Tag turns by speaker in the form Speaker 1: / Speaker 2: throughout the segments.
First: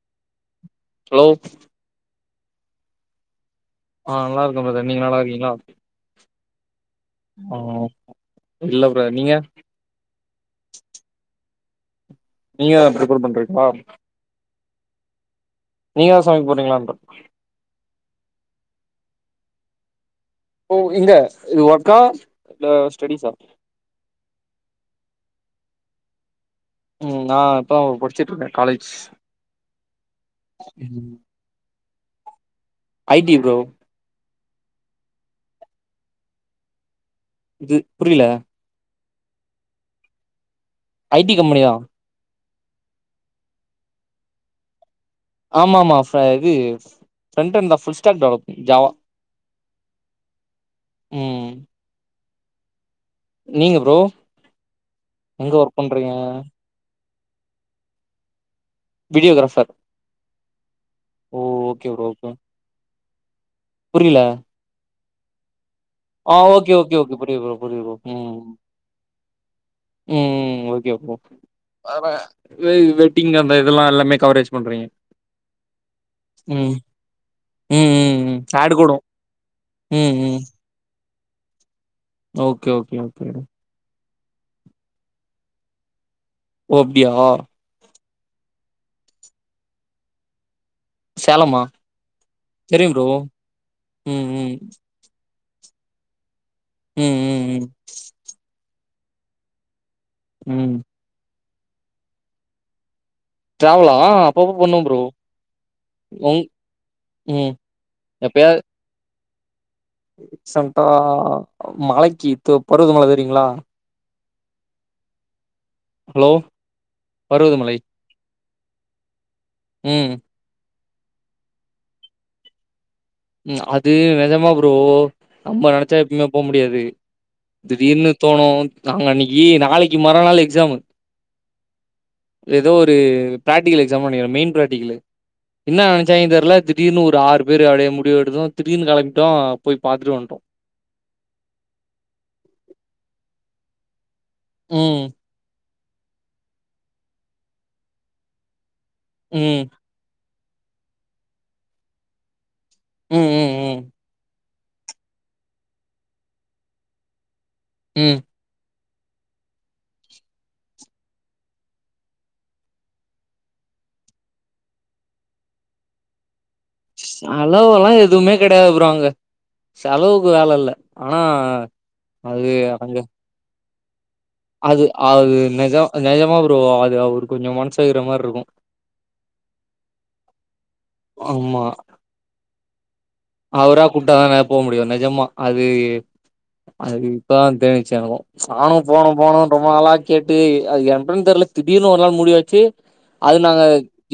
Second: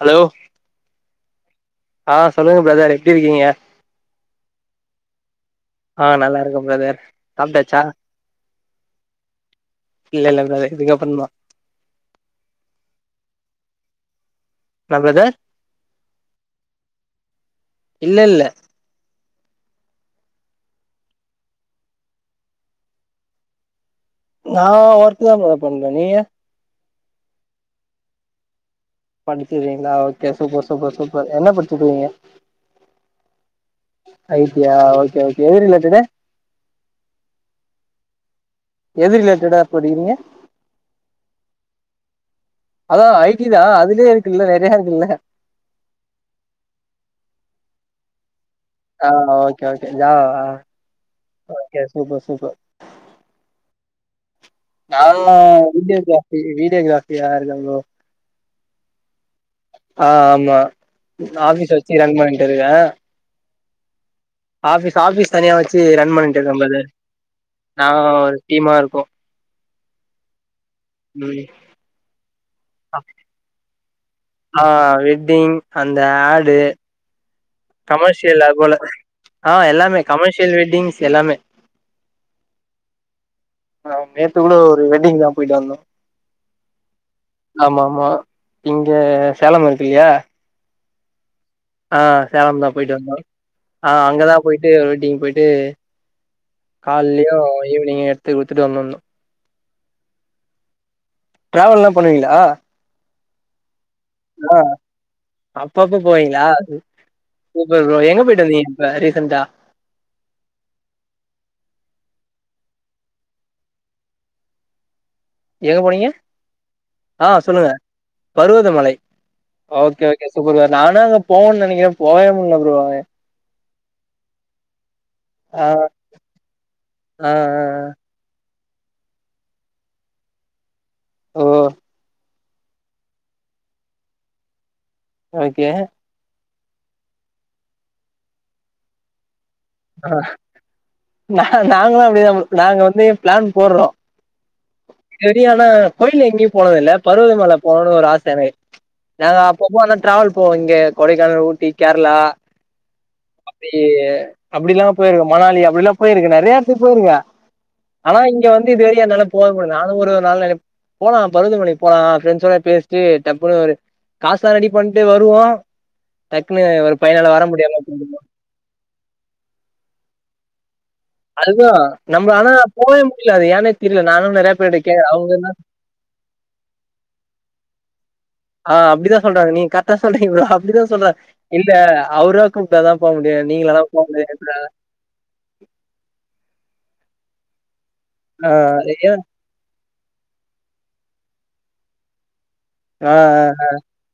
Speaker 1: Hello
Speaker 2: hello
Speaker 1: ஆ சொல்லுங்க brother எப்டி இருக்கீங்க
Speaker 2: ஆ நல்ல இருக்கே பிரதர் நீங்க நல்லா இருக்கீங்களா
Speaker 1: ஆ நல்லாருக்
Speaker 2: ம் இல்ல ப்ரோ நீங்க
Speaker 1: இல்ல இல்ல ப்ரதர் இதுக்கப்றம் தா
Speaker 2: நீங்க தா ப்ரிப்பேர் பண்றீங்ளா
Speaker 1: என்னா ப்ரதர்
Speaker 2: நீங்கதா சமைக்க போறீங்களான்றே
Speaker 1: இல்ல இல்ல
Speaker 2: ஒ இங்க இது ஒக்கா இல்ல ஸ்டடிஸா
Speaker 1: நா ஒர்க்கு தா ப்ரோ பண்றே நீங்க
Speaker 2: ம் நா இப்பதா படிச்சிட்டு இருக்கே காலேஜ்
Speaker 1: படிச்சிட்ருக்கீங்களா ஓகே சூப்பர் சூப்பர்
Speaker 2: ம்
Speaker 1: சூப்பர் என்ன படிச்சிட்ருக்கீங்க
Speaker 2: ஐ டி ப்ரோ
Speaker 1: ஐ டியா ஓகே ஓகே எது ரிலேட்டடு
Speaker 2: இ புரியல
Speaker 1: எது ரிலேட்டடா படிக்கிறீங்க
Speaker 2: ஐ டி கம்பெனி தா
Speaker 1: அதா ஐ டி தா அதுலே இருக்குல்ல நறயா இருக்குல்ல
Speaker 2: ஆமா ஆமா இது ஃப்பெண்டன்ல புள் ஸ்டாக் டெவலப் ஜாவா
Speaker 1: ஆ ஓகே ஓகே ஜாவா வா
Speaker 2: ம்
Speaker 1: ஓகே சூப்பர் சூப்பர்
Speaker 2: நீங்க ப்ரோ
Speaker 1: நானு
Speaker 2: எங்க ஒர்க் பண்றீங்க
Speaker 1: வீட்யோகிராபி வீட்யோகிராபியா இருக்கே ப்ரோ
Speaker 2: வீடியோகிராபர்
Speaker 1: ஆ ஆமா நா ஆபீஸ்
Speaker 2: ஓகே
Speaker 1: வச்சு ரன் பண்ட்ருக்கே
Speaker 2: புரில
Speaker 1: ஆஃபிஸ் ஆஃபீஸ் தனியா வச்சு ரன் பண்ணிட்டு இருக்கே
Speaker 2: ஓகே
Speaker 1: ப்ரதர்
Speaker 2: ஓகே ஓகே புரியுது ப்ரோ
Speaker 1: நா
Speaker 2: புரியுது ப்ரோ
Speaker 1: ஒரு
Speaker 2: ம்
Speaker 1: டீமா இருக்கோ
Speaker 2: ம் ஓகே ஓக்
Speaker 1: ம்
Speaker 2: வெட்டிங் அந்த இதெல்லா எல்லாமே கவரேஜ்
Speaker 1: ஆ
Speaker 2: பண்றீங்க
Speaker 1: வெட்டிங் அந்த ஆட்டு
Speaker 2: ம் ம் ம் ம்
Speaker 1: கமேர்ஷியல் அ
Speaker 2: ஆடு
Speaker 1: போல
Speaker 2: கூடோ
Speaker 1: ஆ எல்லாமே
Speaker 2: ம் ம்
Speaker 1: கமேர்ஷியல் வெட்டிங்க்ஸ் எல்லாமே
Speaker 2: ஓகே ஓகே ஓகே
Speaker 1: நேத்து கூட ஒரு வெட்டிங் தா போய்டு வந்தோ
Speaker 2: ஓ அப்டியா
Speaker 1: ஆமா ஆமா இங்க சேலம் இருக்கு இல்லியா
Speaker 2: சேலமா
Speaker 1: ஆ சேலம் தா
Speaker 2: தெரியு
Speaker 1: போய்ட்டு
Speaker 2: ப்ரோ
Speaker 1: வந்தோ ஆ
Speaker 2: ம்
Speaker 1: அங்கதா
Speaker 2: ம்
Speaker 1: போய்ட்டு வெட்டிங் போய்ட்டு
Speaker 2: ம்
Speaker 1: கால்லெயு
Speaker 2: ம் ம்
Speaker 1: ஈவினிங்கு எத்து குடுத்துட்டு வந்தட்னு
Speaker 2: ம்
Speaker 1: ட்ராவல்லா பண்ணுவீங்ளா
Speaker 2: டிராவலா அப்பப்ப
Speaker 1: ஆ
Speaker 2: பண்ணுவோ ப்ரோ
Speaker 1: அப்பப்ப
Speaker 2: உங்
Speaker 1: போவீங்ளா
Speaker 2: ம்
Speaker 1: சூப்பர் ப்ரோ எங்க போய்டு வந்தீங்க இப்ப ரீசன்ட்டா
Speaker 2: ரீசன்ட்டா மலக்கி தொ பருவதமல தெரியுங்ளா
Speaker 1: எங்க போனீங்க
Speaker 2: ஹலோ
Speaker 1: ஆ சொல்லுங்க
Speaker 2: பருவதமலை
Speaker 1: பருவதமலை ஓகே
Speaker 2: ம்
Speaker 1: ஓகே சூப்பர்ங்க நானு அங்க போன்னு நனக்கிற போவே முடில ப்ரோ
Speaker 2: ம் அது நெஜமா ப்ரோ
Speaker 1: ஆ
Speaker 2: நம்ம நெனச்சா எப்புய்மே போ முடியாது
Speaker 1: ஆ ஆ
Speaker 2: தி டீர்ன்னு தோணு நாங்க அன்னெக்கி நாளெக்கி மறா நாள் எக்ஸாம்மு
Speaker 1: ஓ
Speaker 2: எதோ ஒரு ப்ராக்டிகல் எக்ஸாம் நெனக்கிற மெய்ன் ப்ராக்டிகல்லு
Speaker 1: ஓகே
Speaker 2: என்ன ஜெய்னு தெர்ல திடீர்னு ஒரு ஆறு பேரு அப்டியே முடிவெடுக்கு திடீர்னு கெளம்பிட்டோ போய்
Speaker 1: ஆ
Speaker 2: பாத்துட்டு வந்ட்டோ
Speaker 1: நா நாங்களு அப்டிதா ப்ரொ நாங்க வந்து ப்ளான் போட்றோ
Speaker 2: ம்
Speaker 1: செரியான கோயில்னு எங்கியு போனதில்ல பருவதமல போகனுன்னு ஒரு ஆச என நாங்க
Speaker 2: ம்
Speaker 1: அப்பப்போ ஆனா ட்ராவல் போவோ இங்க கொடைக்கானல் ஊட்டி கேர்ளா
Speaker 2: ம் ம்
Speaker 1: அப்டி
Speaker 2: ம்
Speaker 1: அப்டில்லா போய் இருக்குறோ மணாலி அப்டிலா போய்ருக்குற நறியா எடத்துக்கு போய் இருக்கே
Speaker 2: ம்
Speaker 1: ஆனா இங் இங்கெ வந்து இது வரக்கு என்னால போ முட்ல நானு ஒரு நாள் ந போலா பருவதமலைக் போலா ஃப்ரெண்ட்ஸ்ஸோட பேச்ட்டு டப்புன்னு ஒரு காசு எல்லா ரெடி பண்ட்டு வருவோ டக்குன்னு ஒரு பையனால வர முடியாம
Speaker 2: கெடயாது ப்ரோ அங்க செலவுக்கு வேல இல்ல ஆனா
Speaker 1: அதுதா நம்மள
Speaker 2: அது
Speaker 1: ஆனா
Speaker 2: அங்க
Speaker 1: போவே முடியாது ஏன்னே தெர்ல நானு நறையா
Speaker 2: அது அது நெஜொ நெஜமா ப்ரோ அது அவரு கொஞ்சொம் மனசு வெக்கெற மாரி இருக்கு
Speaker 1: ஆ அப்டிதா சொல்றாங்க நீங் கரட்டா சொல்றீங்க ப்ரோ அப்டிதா சொல்றா
Speaker 2: ஆமா
Speaker 1: இல்ல அவுரு கூப்டாதா போ முடியு நீங்களா
Speaker 2: அவரா
Speaker 1: எல்லா போ முடியாது
Speaker 2: கூப்ட்டாதான போ முடியு நெஜமா அது அது இப்பதா தென்னுச்சு எனக்கு
Speaker 1: ஆ
Speaker 2: நானு போனு
Speaker 1: ஏ
Speaker 2: போனு ரொம்ப நாளா கேட்டு அது எப்பன் தெர்ல திடீர்னு ஒரு நாள் முடிவாய்ச்சு
Speaker 1: ஆ ஆ.
Speaker 2: அது நாங்க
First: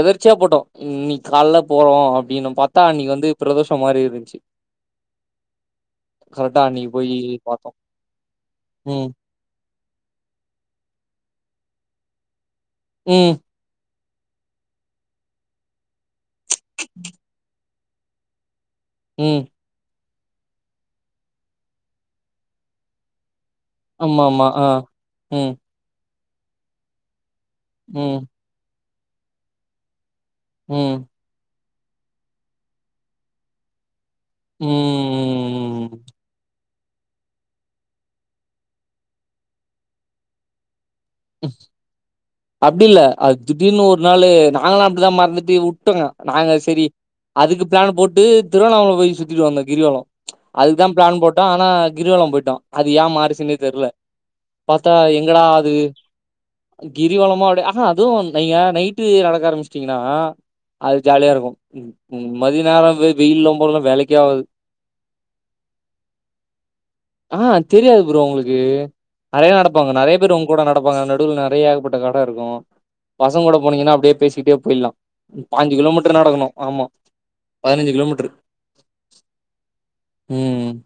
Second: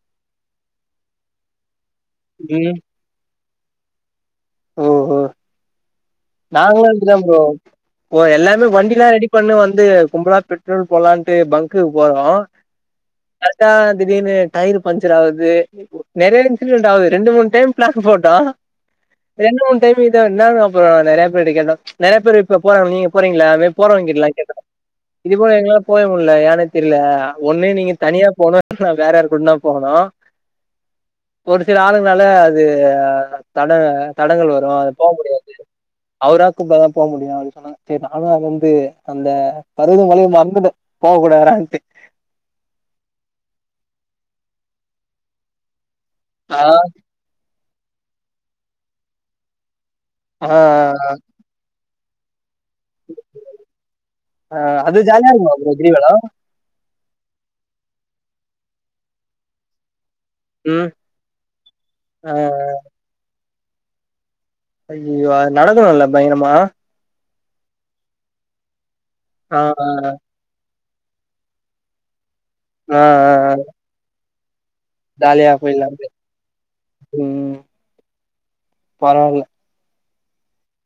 Speaker 2: எதர்ச்சியா போட்டோ ம் இன்னிக் கால்ல போறோ அப்டின்னு
Speaker 1: ம்
Speaker 2: பாத்தா அன்னிக்கி வந்து பிரதோஷம் மாரி இருந்திச்சு
Speaker 1: ஓஹோ
Speaker 2: கரெக்டா
Speaker 1: நாங்களு
Speaker 2: அன்னைக்கு போய்
Speaker 1: அப்டிதா ப்ரோ
Speaker 2: பாத்தோம்
Speaker 1: போ எல்லார்மே வண்டில்லா
Speaker 2: ம்
Speaker 1: ரெடி பொண்ணு வந்து கும்பலா பெட்ரோல் போட்லான்ட்டு பங்க்குகு போறோ
Speaker 2: ம்
Speaker 1: பாத்தா திடீர்னு டயிரு பஞ்சர் ஆகுது நெறையா இன்சிடெட் ஆகுது ரெண்டு மூனு டைம் ப்ளேக்கு போட்டா
Speaker 2: ம்
Speaker 1: ரெண்டு மூனு டைம் இதான்ந்தாலு அப்பறோ நறையா பேர்ட்ட கேட்டா நறையா பேரு இ போறா நீங்க போறீங்கில்ல மே
Speaker 2: ஆமா
Speaker 1: போறோவங்ககிட்ல்லா
Speaker 2: ஆமா ஆ
Speaker 1: கேட்ருக்கோ இது
Speaker 2: ம்
Speaker 1: போல எங்ல போவே முல்ல ஏனே தெர்ல ஒன்னு நீங்க
Speaker 2: ம்
Speaker 1: தனியா போனு நா வேற யாரு கூட்ன்னா போகனு
Speaker 2: ம்
Speaker 1: ஒரு சில ஆளுங்னால அது தட தடங்கள் வரு அது போ முடியாது
Speaker 2: ம்
Speaker 1: அவரா கூப்டா தா போ முடியு அப்டின் சொன்னாங்க சரி நானு அது வந்து அந்த பருவத மலைய மறந்துட்ட போக கூடாதுடான்டு
Speaker 2: அப்டி இல்ல அது திடிர்னு ஒரு நாளு நாங்களா அப்டிதா மறந்துட்டு வுட்டோங்க நாங்க
Speaker 1: ஆ
Speaker 2: சரி அதுக்கு பிளான் போட்டு திருவண்ணாமலை போய் சுத்திட்டு வந்தோ கிரிவலோ
Speaker 1: ஆ
Speaker 2: அதுக்குதா பிளான் போட்டோ ஆனா கிரிவல போயிட்டோ அது ஏ மாறிச்சுன்னே தெரில
Speaker 1: ஆ
Speaker 2: பாத்தா
Speaker 1: அது ஜாலியா
Speaker 2: எங்கடா
Speaker 1: இருக்குமா
Speaker 2: அது
Speaker 1: ப்ரோ கிரிவலோ
Speaker 2: கிரிவலமா அப்டியா ஆஹா அதுவு நீங்க நைட்டு நடக்க ஆரம்பிச்சிட்டீங்கன்னா
Speaker 1: ம்
Speaker 2: அது ஜாலியா இருக்கு
Speaker 1: ஆ
Speaker 2: மதிய நேரோ வெயில்லா போறன்னா வேலைக்கே ஆவாது
Speaker 1: ஐயயோ அது நடக்கணுல்ல பயங்கரமா
Speaker 2: ஆ தெரியாது புரோ உங்களுக்கு நெறைய
Speaker 1: ஆ ஆ
Speaker 2: நடப்பாங்க நெறைய பேர் உங்க கூட நட நடப்பாங்க நடுவுல நெறைய ஏகப்பட்ட கடை இருக்கு
Speaker 1: ஆ ஆ
Speaker 2: பசங்க
Speaker 1: ஆ.
Speaker 2: கூட போனீங்கன்னா அப்டியே பேசிட்டே போயிலா
Speaker 1: ஜாலியா
Speaker 2: பாஞ்சி
Speaker 1: போயிட்லா
Speaker 2: கிலோமீட்டரு நடக்கணு ஆமா
Speaker 1: ம்
Speaker 2: பதினஞ்சு கிலோமீட்டரு
Speaker 1: பரவால்ல
Speaker 2: ம்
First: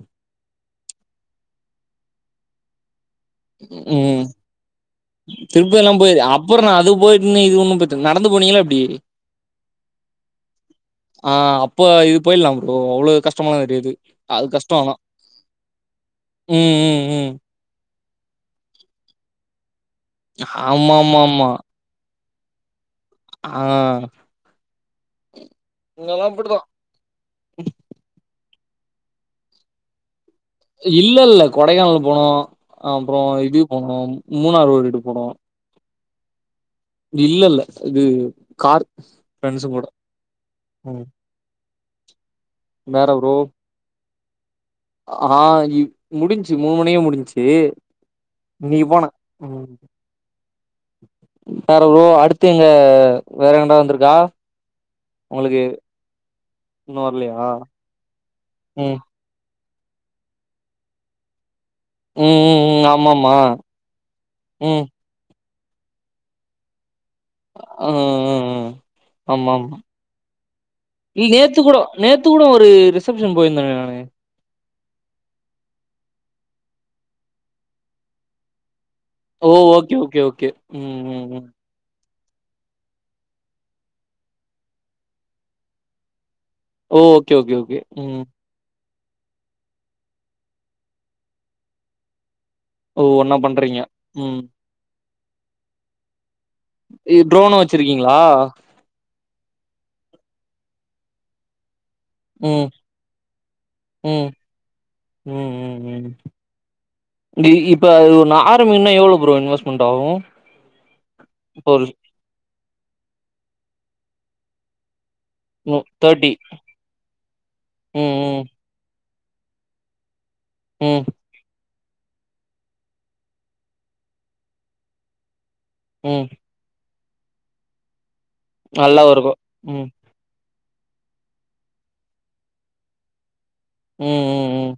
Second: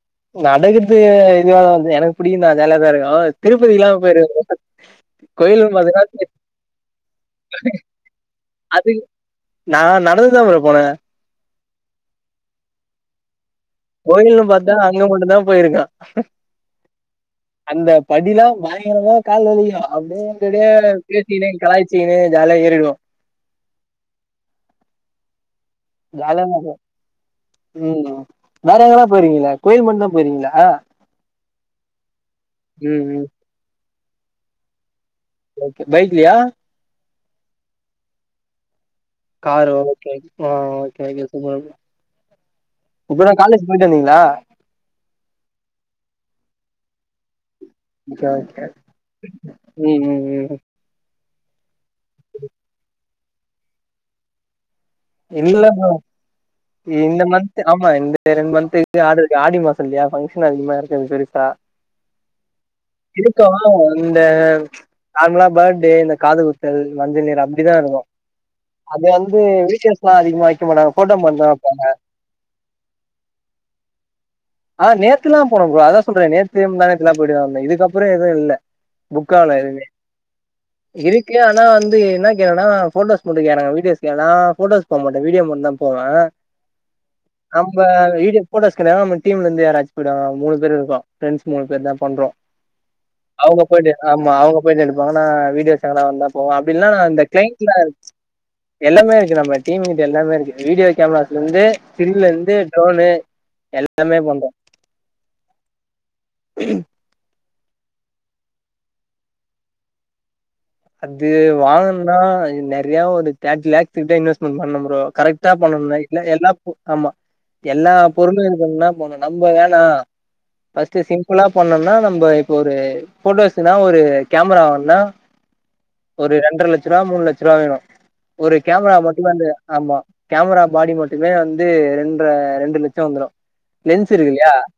Speaker 1: நடக்கறது இதுவால வந்து எனக்கு புடிக்கு தா ஜாலியா தா இருக்கு திருப்பதி எல்லா போயிரு
Speaker 2: திருப்ப எல்லா போயி அப்புறன்னா அது போயிட்ன்னு இது ஒண்ணு போயிட்டு நடந்து போனீங்களா எப்டி
Speaker 1: அது நா நடந்துதா ப்ரோ போன
Speaker 2: ஆ அப்போ இது போயிலா ப்ரோ அவ்ளோ கஷ் கஷ்டமா இருக்குது
Speaker 1: கோயில்ன்னு
Speaker 2: அது
Speaker 1: பாத்தா
Speaker 2: கஷ்டோ ஆனா
Speaker 1: அங்க மட்டுந்தா போயிருக்கே
Speaker 2: ம் ம் ம்
Speaker 1: அந்த படிலா பயங்கரமா கால் வலிக்கு அப்டியே என்ட
Speaker 2: ஆமா
Speaker 1: அப்டி
Speaker 2: ஆமா ஆமா
Speaker 1: பேசினே கலாயி ச்சீனு ஜாலியா ஏரிடுவோ
Speaker 2: ஆ இங்கெல்லா அப்டிதா
Speaker 1: ஜாலல்ல போ ம் வேற எங்கல்லா போயிறீக்கிங்களா கோயில் மட்டு தா போயிறீங்க்கிங்களா
Speaker 2: இல்ல இல்ல கொடைக்கானல் போனோ
Speaker 1: ம்
Speaker 2: அப்புற
Speaker 1: ம்
Speaker 2: இது போனோம் மூணார் ஒரிட்டு போனோ
Speaker 1: ஓகே பைக்லயா
Speaker 2: இல்ல இல்ல இது கார் ஃப்ரெண்ட்ஸு
Speaker 1: காரு
Speaker 2: கூட
Speaker 1: ஓகே ஓகே ஆ
Speaker 2: ம்
Speaker 1: ஓகே சூப்பர் ப்ரோ
Speaker 2: வேற ப்ரோ
Speaker 1: இப்பதா காலேஜ் போயிட்டு வந்தீங்களா
Speaker 2: ஆ இப் முடிஞ்சு மூணு மணிக்கே முடிஞ்சு
Speaker 1: ஓகே ஓகே
Speaker 2: நீ போனா ம்
Speaker 1: ம் ம்
Speaker 2: வேற ப்ரோ அடுத்து எங்க வேற எங்டா வந்ருக்கா
Speaker 1: இல்ல ப்ரோ
Speaker 2: இன்னு
Speaker 1: இந்த
Speaker 2: வரலையா
Speaker 1: மந்த் ஆமா இந்த ரெண்டு
Speaker 2: ம்
Speaker 1: மந்த்துக்கு ஆட்ரு இருக் ஆடி மாசோ இல்லயா ஃபங்க்ஷன் அதிகமா இருக்காது பெருசா
Speaker 2: ம் ம் ம் ஆமாமா
Speaker 1: இருக்கோ இந்த
Speaker 2: ம்
Speaker 1: நார்மலா பர்த்டே இந்த காது குத்தல் மஞ்சள் நீர் அப்டிதா
Speaker 2: ம்
Speaker 1: இருக்கு
Speaker 2: ம் ம்
Speaker 1: அது வந்து
Speaker 2: ஆமா ஆமா
Speaker 1: வீட்ட ட அதிகமா வைக்க மாட்டாங்க போட்டோ
Speaker 2: இல்ல
Speaker 1: மட் தா
Speaker 2: நேத்து கூட
Speaker 1: வப்பாங்க
Speaker 2: நேத்து கூட ஒரு ரிசப்ஷன் போயிருந்தனே நானு
Speaker 1: ஆ நேத்துல்லா போனு ப்ரோ அதா சொல்ற நேத்து முந்தா நேத்துல போயிட்டு தா வந்தே இதுக்கப்புற எதுவு இல்ல புக்
Speaker 2: ஓ
Speaker 1: ஆகல எதுமே
Speaker 2: ஓகே ஓகே ஓகே ம் ம்
Speaker 1: இருக்கு
Speaker 2: ம்
Speaker 1: ஆனா வந்து என்ன கேணனா ஃபோட்டோஸ் மட்டு கேக்குறாங்க வீடியோஸ்கெலா ஃபோட்டோஸ் போமாட்ட விடியோ மட்டு தா போவ
Speaker 2: ஓ ஓகே ஓகே
Speaker 1: நம்ப
Speaker 2: ஓகே ம்
Speaker 1: வீடிய ஃபோட்டோஸ்கடையா டீம்ல இருந்து யாராச்சு போயிடுவாங்க மூணு பேர் இருக்கோ ஃபிரெண்ஸ் மூணு பேர் தா பண்றோ
Speaker 2: ஓ ஒன்னா
Speaker 1: அவங்க
Speaker 2: பண்றீங்க
Speaker 1: போயிட்டு ஆமா
Speaker 2: ம்
Speaker 1: அவங்க போயிட்டு எடுப்பாங்கனா நா வீடியோஸ் எதுனா வந்தா போவோ அப்டி இல்லனா நா இந்த
Speaker 2: ட்ரோனு
Speaker 1: கிளைண்ட்ல
Speaker 2: வச்சிருக்கீங்களா
Speaker 1: எல்லாமே இருக்குது நம்ம டீம்ங்கிட்ட எல்லாமே இருக்குது வீடியோ கேமராஸ்ல இருந்து ஸ்க்ரீன்லே இருந்து
Speaker 2: ம்
Speaker 1: ட்ரோனு எல்லாமே
Speaker 2: ம்
Speaker 1: பண்றோம்
Speaker 2: ம் ம் ம் இது இப்ப ஒன்னு ஆரபிக்கன்னா எவ்ளோ ப்ரோ இன்வெஸ்ட்மெண்ட் ஆகும்
Speaker 1: அது வாங்கன்னா நெற்யா ஒரு தேட்டி லேக் கிட்ட இன்வெஸ்ட்மென்ட் பண்ணோ ப்ரோ கரெக்ட் கரெக்டா
Speaker 2: ம்
Speaker 1: பண்ணுன்னா இல்ல
Speaker 2: தேர்ட்டி
Speaker 1: எல்லாப் பொருளும் ஆமா எல்லா
Speaker 2: ம் ம்
Speaker 1: பொருளும் இருக்கணும்னா மொதல்ல நம்ப வேணா பஸ்ட்
Speaker 2: ம்
Speaker 1: சிம் இப்புனா பண்ணுன்னா நம்ப இப்ப ஒரு போட்டோஸ்னா ஒரு கேமரா வாங்கன்னா
Speaker 2: ம்
Speaker 1: ஒரு ரெண்டர லட்ச ரூபா மூணு லட்சம் ரூபா வேணூ ஒரு கேமரா
Speaker 2: நல்லா
Speaker 1: மட்டுமே
Speaker 2: இருக்கு
Speaker 1: வந்து
Speaker 2: ம்
Speaker 1: ஆமா கேமரா பாடி மட்டுமே வந்து ரெண்றா ரெண்டு லட்சோ வந்துரூ
Speaker 2: ம்
Speaker 1: லென்ஸ் இருக்கு
Speaker 2: ம்
Speaker 1: இல்லயா
Speaker 2: ம்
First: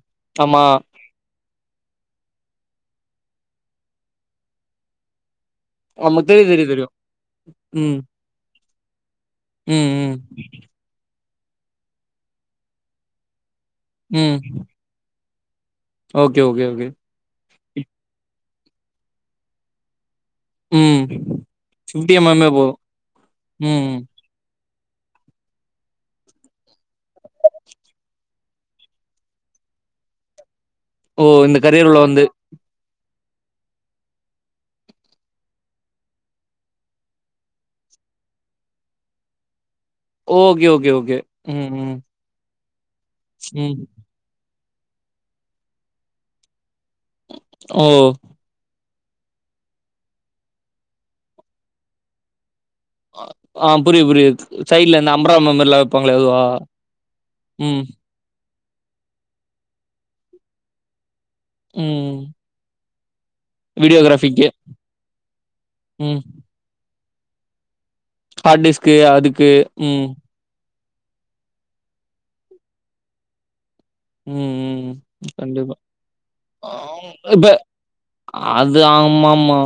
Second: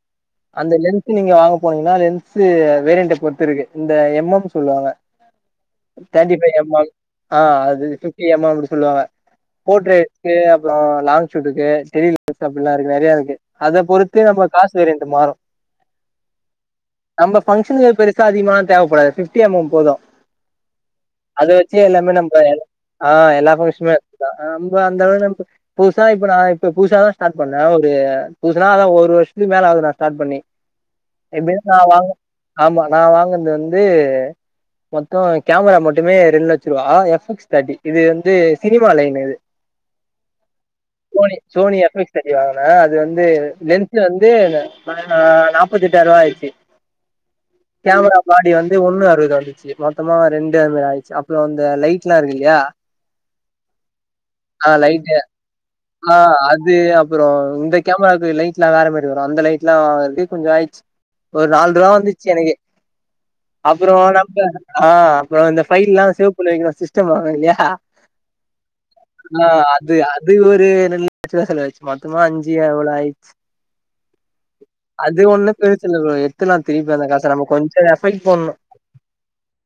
Speaker 2: ஆமா
Speaker 1: அந்த லென் ஸ் நீங்க வாங்க போனீங்ன்னா லென்ஸு வேரியன்ட பொறுத்து இருக்கு இந்த எம் எம் சொல்லுவாங்க
Speaker 2: நமக்கு
Speaker 1: த்தேர்ட்டி ஃபை
Speaker 2: தெரியு தெரியு
Speaker 1: எம்
Speaker 2: தெரியு
Speaker 1: எம் ஆ அது
Speaker 2: ம்
Speaker 1: ஃப் டி எம் எம் அப்டி சொல்லுவாங்க
Speaker 2: ம் ம்
Speaker 1: போர்ட்ரேடு அப்றோ லாங் ஷீட்டுக்கு ஸ்கிரீன் அப்ட்லா இருக்கு நெறய இருக்கு அத பொறுத்து
Speaker 2: ம்
Speaker 1: நம்ம காசு வேரியன்ட் மாரூ
Speaker 2: ஓகே ஓகே ஓகே
Speaker 1: நம்ம ஃபங்க்ஷனுக்கு அது பெருசா அதிகமா தேவப்படாது ஃபிப்டி எம் எம் போதூ
Speaker 2: ம்
Speaker 1: அது வச்சி எல்லாமே
Speaker 2: ஃபிஃப்டி எம்
Speaker 1: நம்ப
Speaker 2: எம்மே போது
Speaker 1: ஆ எல்லா பங்ஷனுமே
Speaker 2: ம்
Speaker 1: அ நம்ப அந்த அளவுக் நம்ப புதுசா இப்ப நா இப்ப புதுசா தா ஸ்டார்ட் பண்ணே ஒரு புதுசுனா அதா ஒரு வருஷத்துக் மேல ஆவுது நா ஸ்டார்ட் பண்ணி
Speaker 2: ஓ
Speaker 1: எப்டி
Speaker 2: இந்த
Speaker 1: நா
Speaker 2: கரியர் உள்ள
Speaker 1: வாங்க
Speaker 2: வந்து
Speaker 1: ஆமா நா வாங்ன்து வந்து மொத்தோ கேமரா மட்டுமே ரெண்டு லட்ச ரூபா எஃப் எக்ஸ் தேர்ட்டி இது வந்து சினிமா லைன் இது
Speaker 2: ஓகே ஓகே ஓகே ம் ம்
Speaker 1: சரி வாங்னே அது வந்து
Speaker 2: ம்
Speaker 1: லென்ஸ்ல வந்து அ நாப்பத்தெட்டாயி ரூபா ஆயிச்சு
Speaker 2: ஓ
Speaker 1: கேமரா முன்னாடி வந்து ஒண்ணு அறுவது வந்துச்சு மொத்தமா ரெண்டு அந்தமாரி ஆயிச்சு அப்றோ அந்த லைட்லா இருக்கு இல்லியா
Speaker 2: ஆ புரி புரியுது சைட்ல இந்த
Speaker 1: லைட்டு
Speaker 2: அம்பர்லா மேர்ல்லா வெப்பாங்ளா அதுவா
Speaker 1: அப்றோ இந்த
Speaker 2: ம்
Speaker 1: கேமராக்கு லைட் இல்லா வேற மாரி வரூ அந்த லைட்லா வந்து கொஞ்சோ ஆயிச்சு ஒரு நால் ரூபா
Speaker 2: ம்
Speaker 1: வந்துச்சு எனக்கு அப்றோ நம்ம
Speaker 2: வீடியோகிராஃபிக்கு
Speaker 1: ஆ அப்றோ இந்த ஃபைல்லா
Speaker 2: ம்
Speaker 1: சேவ் பண்ணிவீங்ளா சிஸ்டம் வேணு இல்லியா
Speaker 2: ஹார்ட் டிஸ்க்கு அதுக்கு ம்
Speaker 1: அது ஒரு ரெண்டு லட்ச ரூபா செலவச்சு மொத்தமா அஞ்சு அவ்ளோ ஆயிச்சு
Speaker 2: ம் ம்
Speaker 1: அது ஒண்ணு
Speaker 2: கண்டிப்பா
Speaker 1: பெருசில்ல ப்ரோ எட்த்துர்லா
Speaker 2: ஆ
Speaker 1: திருப்பி அந்த காச நம்ம கொஞ்சோ எஃப்போர்ட் போட்னோ
Speaker 2: து ஆமாமா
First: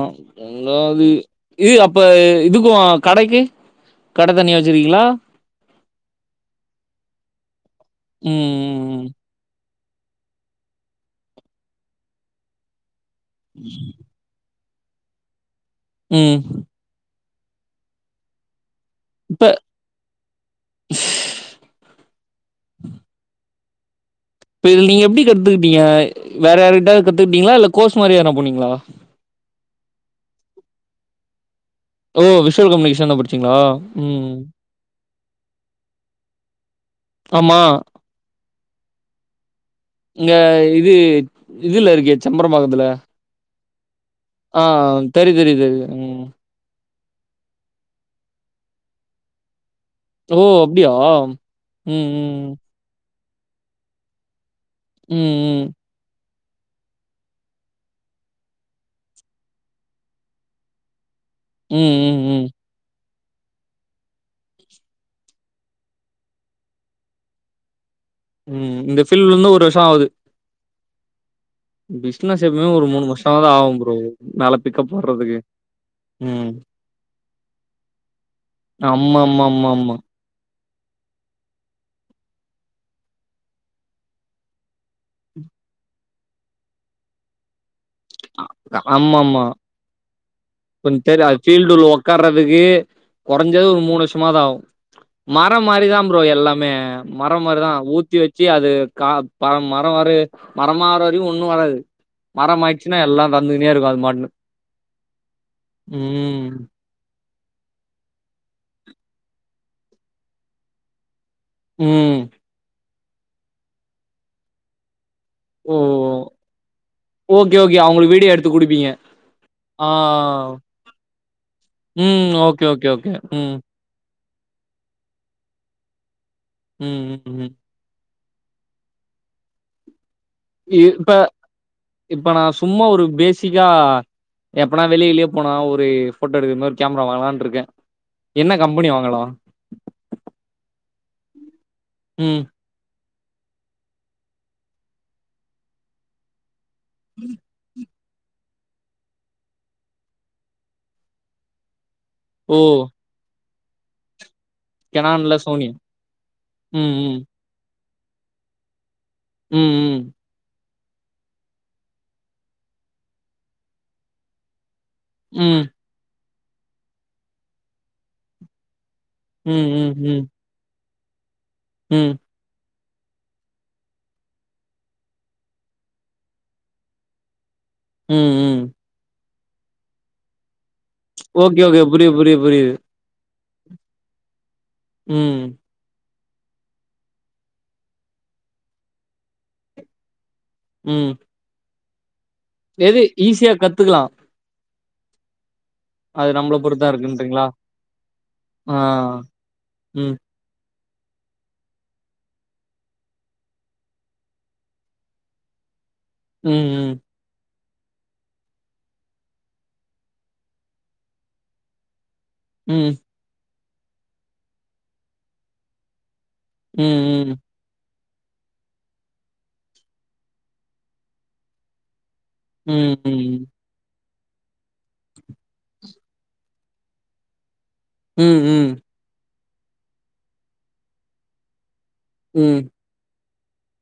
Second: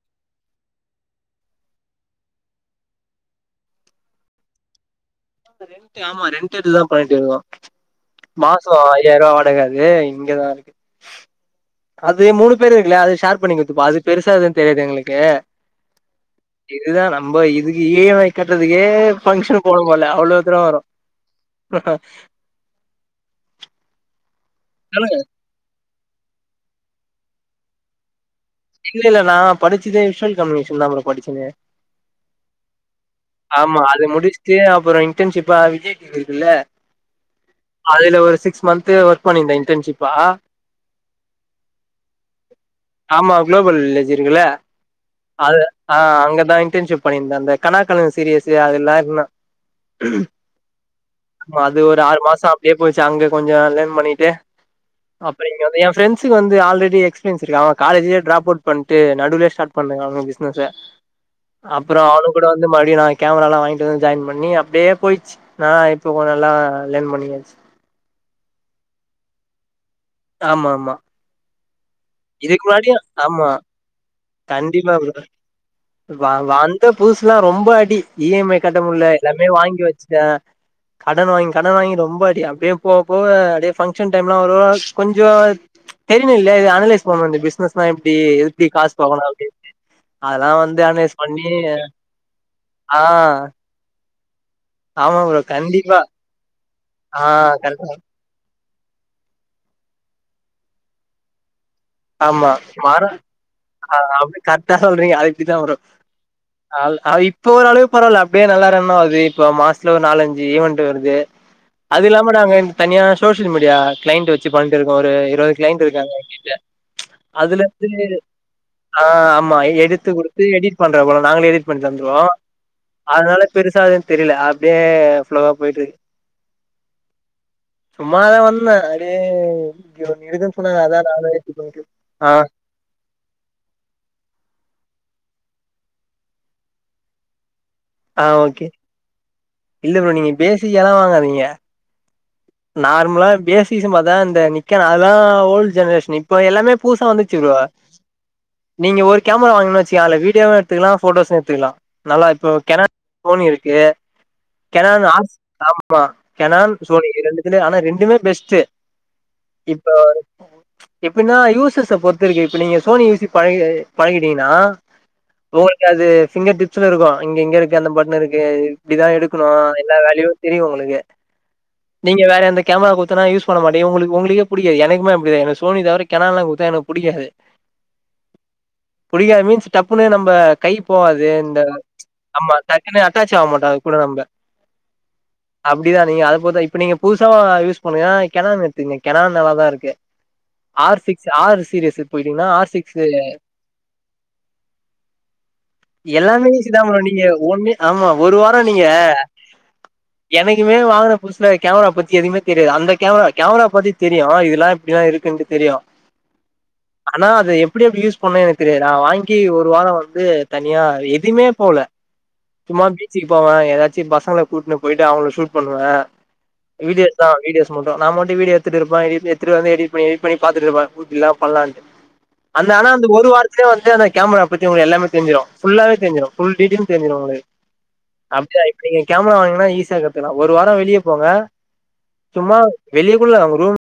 Speaker 2: அதாவது இது அப்ப இதுக்கூ கடைக்கி கடத தனியா வச்சிறுக்கீங்ளா
Speaker 1: ரெண்ட் ஆமா ரெண்ட் இதுதான் தா பண்ட்டு இருக்கோ மாச ஆய்
Speaker 2: ம்
Speaker 1: ஐயாயுரூவா வாடக அது இங்கதா இர்கு அது மூணு பேரு இர்குல்ல அது ஷேர் இப்ப நீங்க துப்ப அது பெருசா எதுவ்வூ தேவையில்ல எங்ளுக்கெ
Speaker 2: ம்
Speaker 1: இதுதா நம்ம இதுக்கு இ எம் ஐ கட்றதுக்கே
Speaker 2: இப்ப
Speaker 1: பங்க்ஷன் போணோ அத்ல அவ்ளோ தூரோ வரூ [unintelligible]
Speaker 2: இப்ப இது நீங்க எப்டி
Speaker 1: சொல்லுங்க
Speaker 2: கத்துக்ட்டீங்க வேற யாரகிட்டாது கத்துகிட்டீங்ளா இல்ல கோர்ஸ் மாரி எதுனா போனீங்ளா
Speaker 1: இல்ல இல்ல நா படிச்சதே விஷுவல் கம்யூனேஷன் தா ப்ரோ படிச்சதே
Speaker 2: ஓ விஷுல் கம்யூனிகேஷன் தா படி
Speaker 1: ஆமா அது முடிச்ட்டு அப்பறோ இன்டர்ன்ஷிப்பா விஜய் டீ வி இருக்குல்ல
Speaker 2: ஆமா
Speaker 1: அது ல ஒரு சிக்ஸ் மந்த்து ஒர்க் பண்ணிருந்தே இன்டர்ன்ஷிப்
Speaker 2: இங்க இது இதுல இருக்கே செம்பரபாகத்துல
Speaker 1: ஆமா குளோபல் வில்லேஜ் இருக்குல
Speaker 2: தெரியும்
Speaker 1: அது
Speaker 2: தெரியும் தெரியும்.
Speaker 1: ஆ
Speaker 2: ம்.
Speaker 1: அங்கதா இன்டர்ன்ஷிப் பண்ணிருந்த அந்த கனா காணுங்க சீரியஸ்ஸு அதுல்லா இருந்த
Speaker 2: ஓ! அப்டியா?
Speaker 1: ஒ அது
Speaker 2: ம்,
Speaker 1: ஒரு ஆறு மாசோ
Speaker 2: ம்,
Speaker 1: அப்டியே போயிர்ச்சு அங்க கொஞ்சோ லேர்ன் பண்ணீட்டு அப்பறோ இங்க
Speaker 2: ம்,
Speaker 1: வந்து ஏ ஃப்ரெண் ஸ்ஸுகு வந்து ஆல்ரடி எக்ஸ்ப்ரியன்ஸ் இருக்கு அவங்க காலேஜ்லயே ட்ராப் அவுட் பண்ட்டு நடுவுலே ஸ்டாட் பண்ணாங்க அவுங்க பிசினஸ்ஸ
Speaker 2: ம், ம்,
Speaker 1: அப்பறோ
Speaker 2: ம்,
Speaker 1: அவனுங்க கூட
Speaker 2: ம்,
Speaker 1: வந்து மறுடியு நாங் கேமராலா வாங்கிட்டு வந்து ஜாயின் பண்ணி அப்டியே போயிச்சி அ இப்ப [unintelligible] நல்லா லேர்ன் பண்ணியாச்சு
Speaker 2: ம் இந்த ஃபில்டு வந்து ஒரு வருஷோ ஆவுது
Speaker 1: ஆமாம்மா
Speaker 2: பிஸ்னஸ் எப்யுமே ஒரு மூணு வருஷோமாது
Speaker 1: ஆமா
Speaker 2: ஆவு ப்ரோ மேல
Speaker 1: கண்டிப்பா
Speaker 2: பிக்கப்
Speaker 1: ப்ரோ
Speaker 2: வர்றதுக்கு
Speaker 1: வ
Speaker 2: ம்.
Speaker 1: வந்த புதுஸ்ல ரொம்ப அடி இ எம் ஐ கட்ட முல்ல எல்லாமே வாங்கி
Speaker 2: ஆமாமாமாமா.
Speaker 1: வச்டே கடன் வாங்கி கடன் வாங்கி ரொம்ப அடி அப்டியே போபோவ அப்டியே ஃபங்க்ஷன் டைம்லா வரு கொஞ்சோ தெரினுல்ல இது அனலைஸ் பண்ணு இந்த பிஸ்னஸ்னா எப்டி எப்டி காஸ்
Speaker 2: அம்மம்மா கொஞ்
Speaker 1: அனலைஸ்
Speaker 2: தெரிய அது
Speaker 1: பண்ணி
Speaker 2: பீல்டு உள்ள ஒக்காரதுக்கு
Speaker 1: ஆ
Speaker 2: கொறஞ்சது ஒரு மூணு வருஷமாது ஆவு
Speaker 1: ஆமா ப்ரோ
Speaker 2: மரோ
Speaker 1: கண்டிப்பா
Speaker 2: மாரிதா ப்ரோ எல்லாமே
Speaker 1: ஆ
Speaker 2: மரம் மாரிதா
Speaker 1: கரெக்டா
Speaker 2: ஊ த்தி வெச்சு அது கா ப மர வரு மரமாவரையு ஒன்னு வராது
Speaker 1: ஆமா
Speaker 2: மரம் ஆயிடுச்சுன்னா
Speaker 1: மரோ
Speaker 2: எல்லா நடந்துக்குனே இருக்கு
Speaker 1: ஆ
Speaker 2: அது மாட்னு
Speaker 1: அப்டி கரெட்டா சொல்றீங்க அது இப்டிதா வரு
Speaker 2: ம்.
Speaker 1: ஆல் ஆயிப் போறதுனாலயு பரவால்ல அப்டே நல்லா ரன்னாவுது இப்ப மாஸ்த்துல ஒரு நாலஞ்சு ஈவண்ட் வருது அது
Speaker 2: ம்.
Speaker 1: இல்லாம நாங்க இன் தனியா சோசியல் மீடியா கிளைண்ட் வெச்சு பண்ட்டுருகோ ஒரு இருவது
Speaker 2: ஓ!
Speaker 1: கிளைண்ட் இருக்காங்க எங்கிட்ட
Speaker 2: ஓகே,
Speaker 1: அதுல
Speaker 2: ஓகே.
Speaker 1: இந்து
Speaker 2: அவங்களுக்கு வீடியோ எடுத்து குடுப்பீங்க.
Speaker 1: ஆ ஆமா
Speaker 2: ஆ.
Speaker 1: எடுத்து குடுத்து எடிட் பண்ற போல நாங்களே எடிட் பண்ணி தந்ருவோ
Speaker 2: ம். Okay, okay, okay.
Speaker 1: அதனால
Speaker 2: ம்.
Speaker 1: பெருசா அது எனக்தெரில அப்டியே ஃபுல்லாவா போயிட்ருக்கு
Speaker 2: ம் ம் ம்
Speaker 1: சும்மாதா வந்த அடியே இங்க ஒன் இருக்குன் சொன்னாங்க அதா
Speaker 2: இப்ப
Speaker 1: [unintelligible] ஆ
Speaker 2: இப்ப நா சும்மா ஒரு பேசிக்கா எப்பனா வெளியகிளிய போனா ஒரு போட்டோ எடுக்கற மார் கேம்ரா வாங்கலான்ருக்கே
Speaker 1: ஆ ஓகே
Speaker 2: [unintelligible] வாங்கலா
Speaker 1: இல்ல ப்ரோ நீங்க பேசிக்காலா வாங்காதீங்க
Speaker 2: ம்
Speaker 1: நார்மலா பேசிசன் பாத்தா இந்த நிக்கலா அதல்லா ஓல்டு ஜெனரேஷன்னு இப் ப எல்லாமே பூசா வந்துச்சு ப்ரோ நீங்க ஒரு கேமரா வாங்கன வெச்சிய அதல வீடியோவு எத்துக்கலா போட்டோஸ்சு எத்துக்கலா நல்லா இப்போ
Speaker 2: ஓ!
Speaker 1: கேனா சோனி இருக்கு கெனான் ஆர்ஸ் ஆமா கெனான்
Speaker 2: ம்,
Speaker 1: சோனி
Speaker 2: ம்.
Speaker 1: இது ரெண்டுத்துலயூ அனா ரெண்டுமே பெஸ்ட்டு
Speaker 2: ம்,
Speaker 1: இப்ப [inaudible]
Speaker 2: ம்.
Speaker 1: எப்பின்னா யூசஸ்ஸ பொறுத்து இருக்கு இப்ப நீங்க சோனி யு சி பழைய பழகீட்டீங்ன்னா
Speaker 2: ம்.
Speaker 1: ஒங்களுக்கு அது ஃபிங்கர் டிப்ஸ்ல இருக்கு இங்க இங்க இருக்க அந்த பட்டனருக்கு இது இப்டிதா எடுக் கனு
Speaker 2: ம், ம்,
Speaker 1: எல்லா
Speaker 2: ம்.
Speaker 1: வேலயு தெரியு உங்களுக்கு
Speaker 2: ம்.
Speaker 1: நீங்க வேற எந்த கேமரா குத்தன யூஸ் பண்ண மாட்டே இவுங்குளுக் ஒங்குளுக்கே புடிகாது எனகுமே அப்டிதா எனக்கு சோனி தவற கெனான்லா குத்தா எனகு புடிகாது
Speaker 2: ம் ம்
Speaker 1: புடிகாது மீன்ஸ் டப்புனு நம்ப கைப் போவாது இந்த
Speaker 2: ஓகே, ஓகே. புரியுது, புரியுது,
Speaker 1: அம்மா
Speaker 2: புரியுது.
Speaker 1: டக்குனு அந் ட்டாச் ஆவ்மாட்டு அது கூட நம்ப
Speaker 2: ம்
Speaker 1: அப்டிதா நீங்க அதப்போதா இப்ப நீங்க புதுசாவா யூஸ் பண்றீங்கா கெனான் எத்துங்க கெனான் நல்லாதாருக்கு ஆர்
Speaker 2: ம்.
Speaker 1: சிக்ஸ் ஆர் சீரியஸுக் போயிட்டீங்னா ஆர்ஸ்
Speaker 2: எது ஈஸியா கத்துகுலா அது
Speaker 1: எல்லாமே
Speaker 2: நம்மள பொறுத்தா
Speaker 1: ஈசிதாம் ப்ரோ நீங்க
Speaker 2: இருக்குன்றீங்களா
Speaker 1: ஒன்னு ஆமா ஒரு வாரோ
Speaker 2: ஆ
Speaker 1: நீங்க
Speaker 2: ம்
Speaker 1: எனக்குமே வாங்கன புச் ச்ல கேமரா பத்தி எதிமே தெரியாது அந்த கேமரா கேமரா பத்தித் தெரியு இதுலா இப்டிலா இருக்குன்டு தெரியு
Speaker 2: ம் ம்
Speaker 1: ஆனா அது எப்டி எப்டி யூஸ் பண்ணோ எனக் தெரியாது நா வாங்கி ஒரு வாரோ வந்து தனியா எதிமே போல
Speaker 2: ம்
Speaker 1: சும்மா
Speaker 2: ம்
Speaker 1: பீச்சிகி போவே எதாச்சி பசங்கள கூட்னு போயிட்டு அவுங்கள ஷூட் பண்ணுவே வீடியோ எட்த்தா
Speaker 2: ம் ம்
Speaker 1: வீடியோஸ் மட்டு நா மட்டு வீடியோ எட்த்துட்டுருப்பே எடிட் எட்த்துட்டு வந்து எடிட் பண்ணி எடிட் பண்ணி பாத்துட்டுருப்பே பில்லாப் பன்லான்ட்டு அந்த ஆனா
Speaker 2: ம்
Speaker 1: அந்த
Speaker 2: ம்
Speaker 1: ஒரு வாரத்திலே வந்து அந்தக் கேமரா பத்தி உங்ள எல்லாமே தெஞ்சிரு ஃபுல்லாவே தெஞ்சிரு ஃபுல் டீட்டிலு தெரிஞ்சிரு உங்ளுகு
Speaker 2: ம்
Speaker 1: அப்டிதா
Speaker 2: ம்
Speaker 1: இப்ப நீங்க கேமரா வாங்னா ஈஸியா கத்துலா ஒரு வாரோ வெளியப் போங்க
Speaker 2: ம்
Speaker 1: சும்மா
Speaker 2: ம்
Speaker 1: வெளிய கூல்ல ஒங்க ரூம்